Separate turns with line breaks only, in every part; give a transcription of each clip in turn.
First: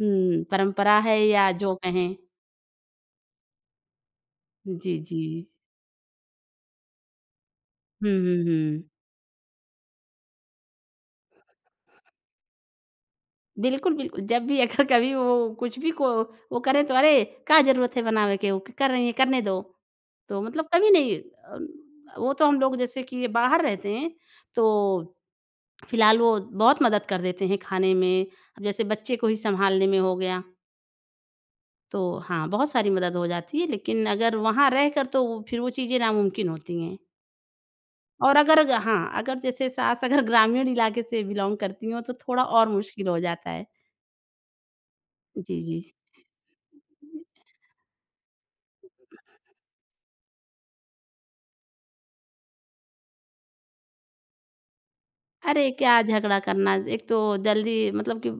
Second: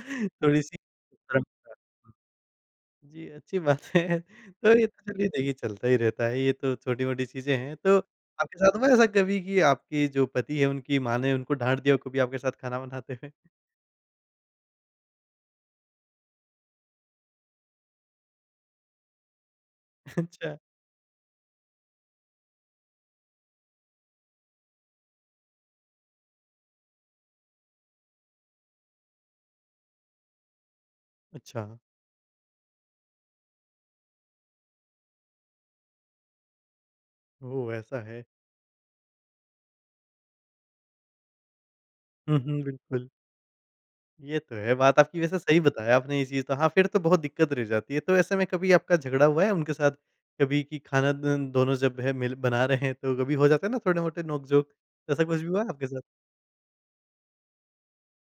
हुँ।
थोड़ी-सी।
परंपरा है, या जो
[unintelligible]
कहें।
जी, अच्छी बातें है तो ये
जी,
तो चलिए
जी।
देखिए चलता ही रहता है, ये तो छोटी-मोटी चीज़ें हैं। तो
हुँ, हुँ,
आपके साथ
हुँ।
हुआ ऐसा कभी कि आपके जो पति हैं उनकी माँ ने उनको डाँट दिया हो कभी आपके साथ खाना बनाते हुए?
बिल्कुल, बिल जब भी अगर कभी वो कुछ भी को वो करें तो अरे! का ज़रूरत है बनावे के वो कर रही हैं करने दो। तो
अच्छा।
मतलब कभी नहीं अन अ, वो तो हम लोग जैसे कि ये बाहर रहते हैं, तो फिलहाल वो बहुत मदद कर देते हैं, खाने में, जैसे बच्चे को ही सँभालने में हो गया।
अच्छा।
तो हाँ, बहुत सारी मदद हो जाती है, लेकिन अगर वहाँ रहकर, तो फिर वो चीज़ें नामुमकिन होती हैं।
ओ! ऐसा है।
और अगर ग हाँ अगर जैसे सास अगर ग्रामीण इलाके से बिलोंग करती हों, तो
हुँ,
थोड़ा
हुँ,
और मुश्किल
बिल्कुल।
हो जाता है।
ये तो है, बात आपकी वैसे सही
जी, जी।
बताया आपने ये चीज़ तो, हाँ फिर तो बहुत दिक्कत रह जाती है। तो ऐसे में कभी आपका झगड़ा हुआ है उनके साथ कभी कि खाना द दोनों जब हैं मिल बना रहे हैं, तो कभी हो जाता है ना थोड़े-मोटे नोक-झोंक। ऐसा कुछ भी हुआ है
अरे!
आपके
क्या
साथ?
झगड़ा करना, एक तो जल्दी मतलब कि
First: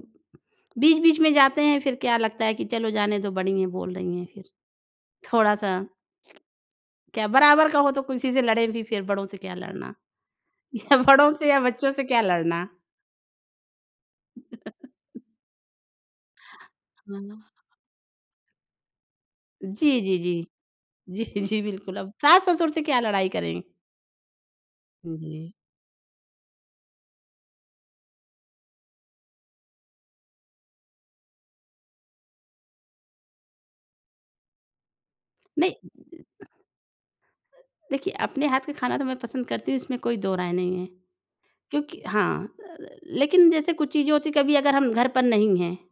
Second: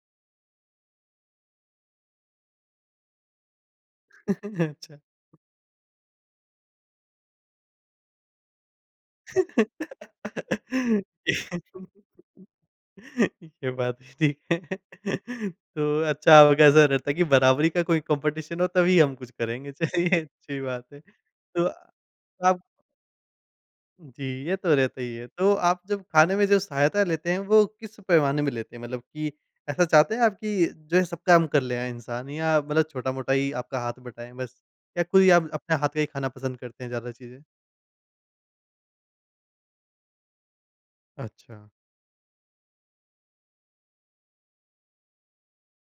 बीच-बीच में जाते हैं फिर क्या लगता है कि चलो जाने दो बड़ी हैं बोल रही हैं फिर,
अच्छा।
थोड़ा-सा क्या बराबर का हो तो किसी से लड़ें भी, फिर बड़ों से क्या लड़ना या बड़ों से या बच्चों से क्या लड़ना?
ये बात ठीक है तो अच्छा आपका ऐसा रहता है कि
हाँ।
बराबरी का कोई कॉम्पिटिशन हो तभी हम कुछ करेंगे,
जी, जी,
चलिए
जी।
अच्छी बात है
जी, जी,
तो
बिल्कुल अब
आप
सास-ससुर से क्या लड़ाई करें?
जी, ये तो रहता ही
उ,
है।
जी।
तो आप जब खाने में जो सहायता लेते हैं, वो किस पैमाने में लेते हैं? मतलब कि ऐसा चाहते हैं आप कि जैसे सब काम कर लेगा इंसान या मतलब छोटा-मोटा ही आपका हाथ बटाएँ बस या कोई आप
नहीं।
अपने हाथ का ही खाना
[unintelligible]
पसंद करते हैं ज़्यादा चीज़ें?
देखिए, अपने हाथ का खाना तो मैं पसंद करती हूँ, इसमें कोई दो राय नहीं है
अच्छा।
क्योंक हाँ अ, लेकिन जैसे कुछ चीज़ें होती हैं कभी अगर हम घर पर नहीं हैं।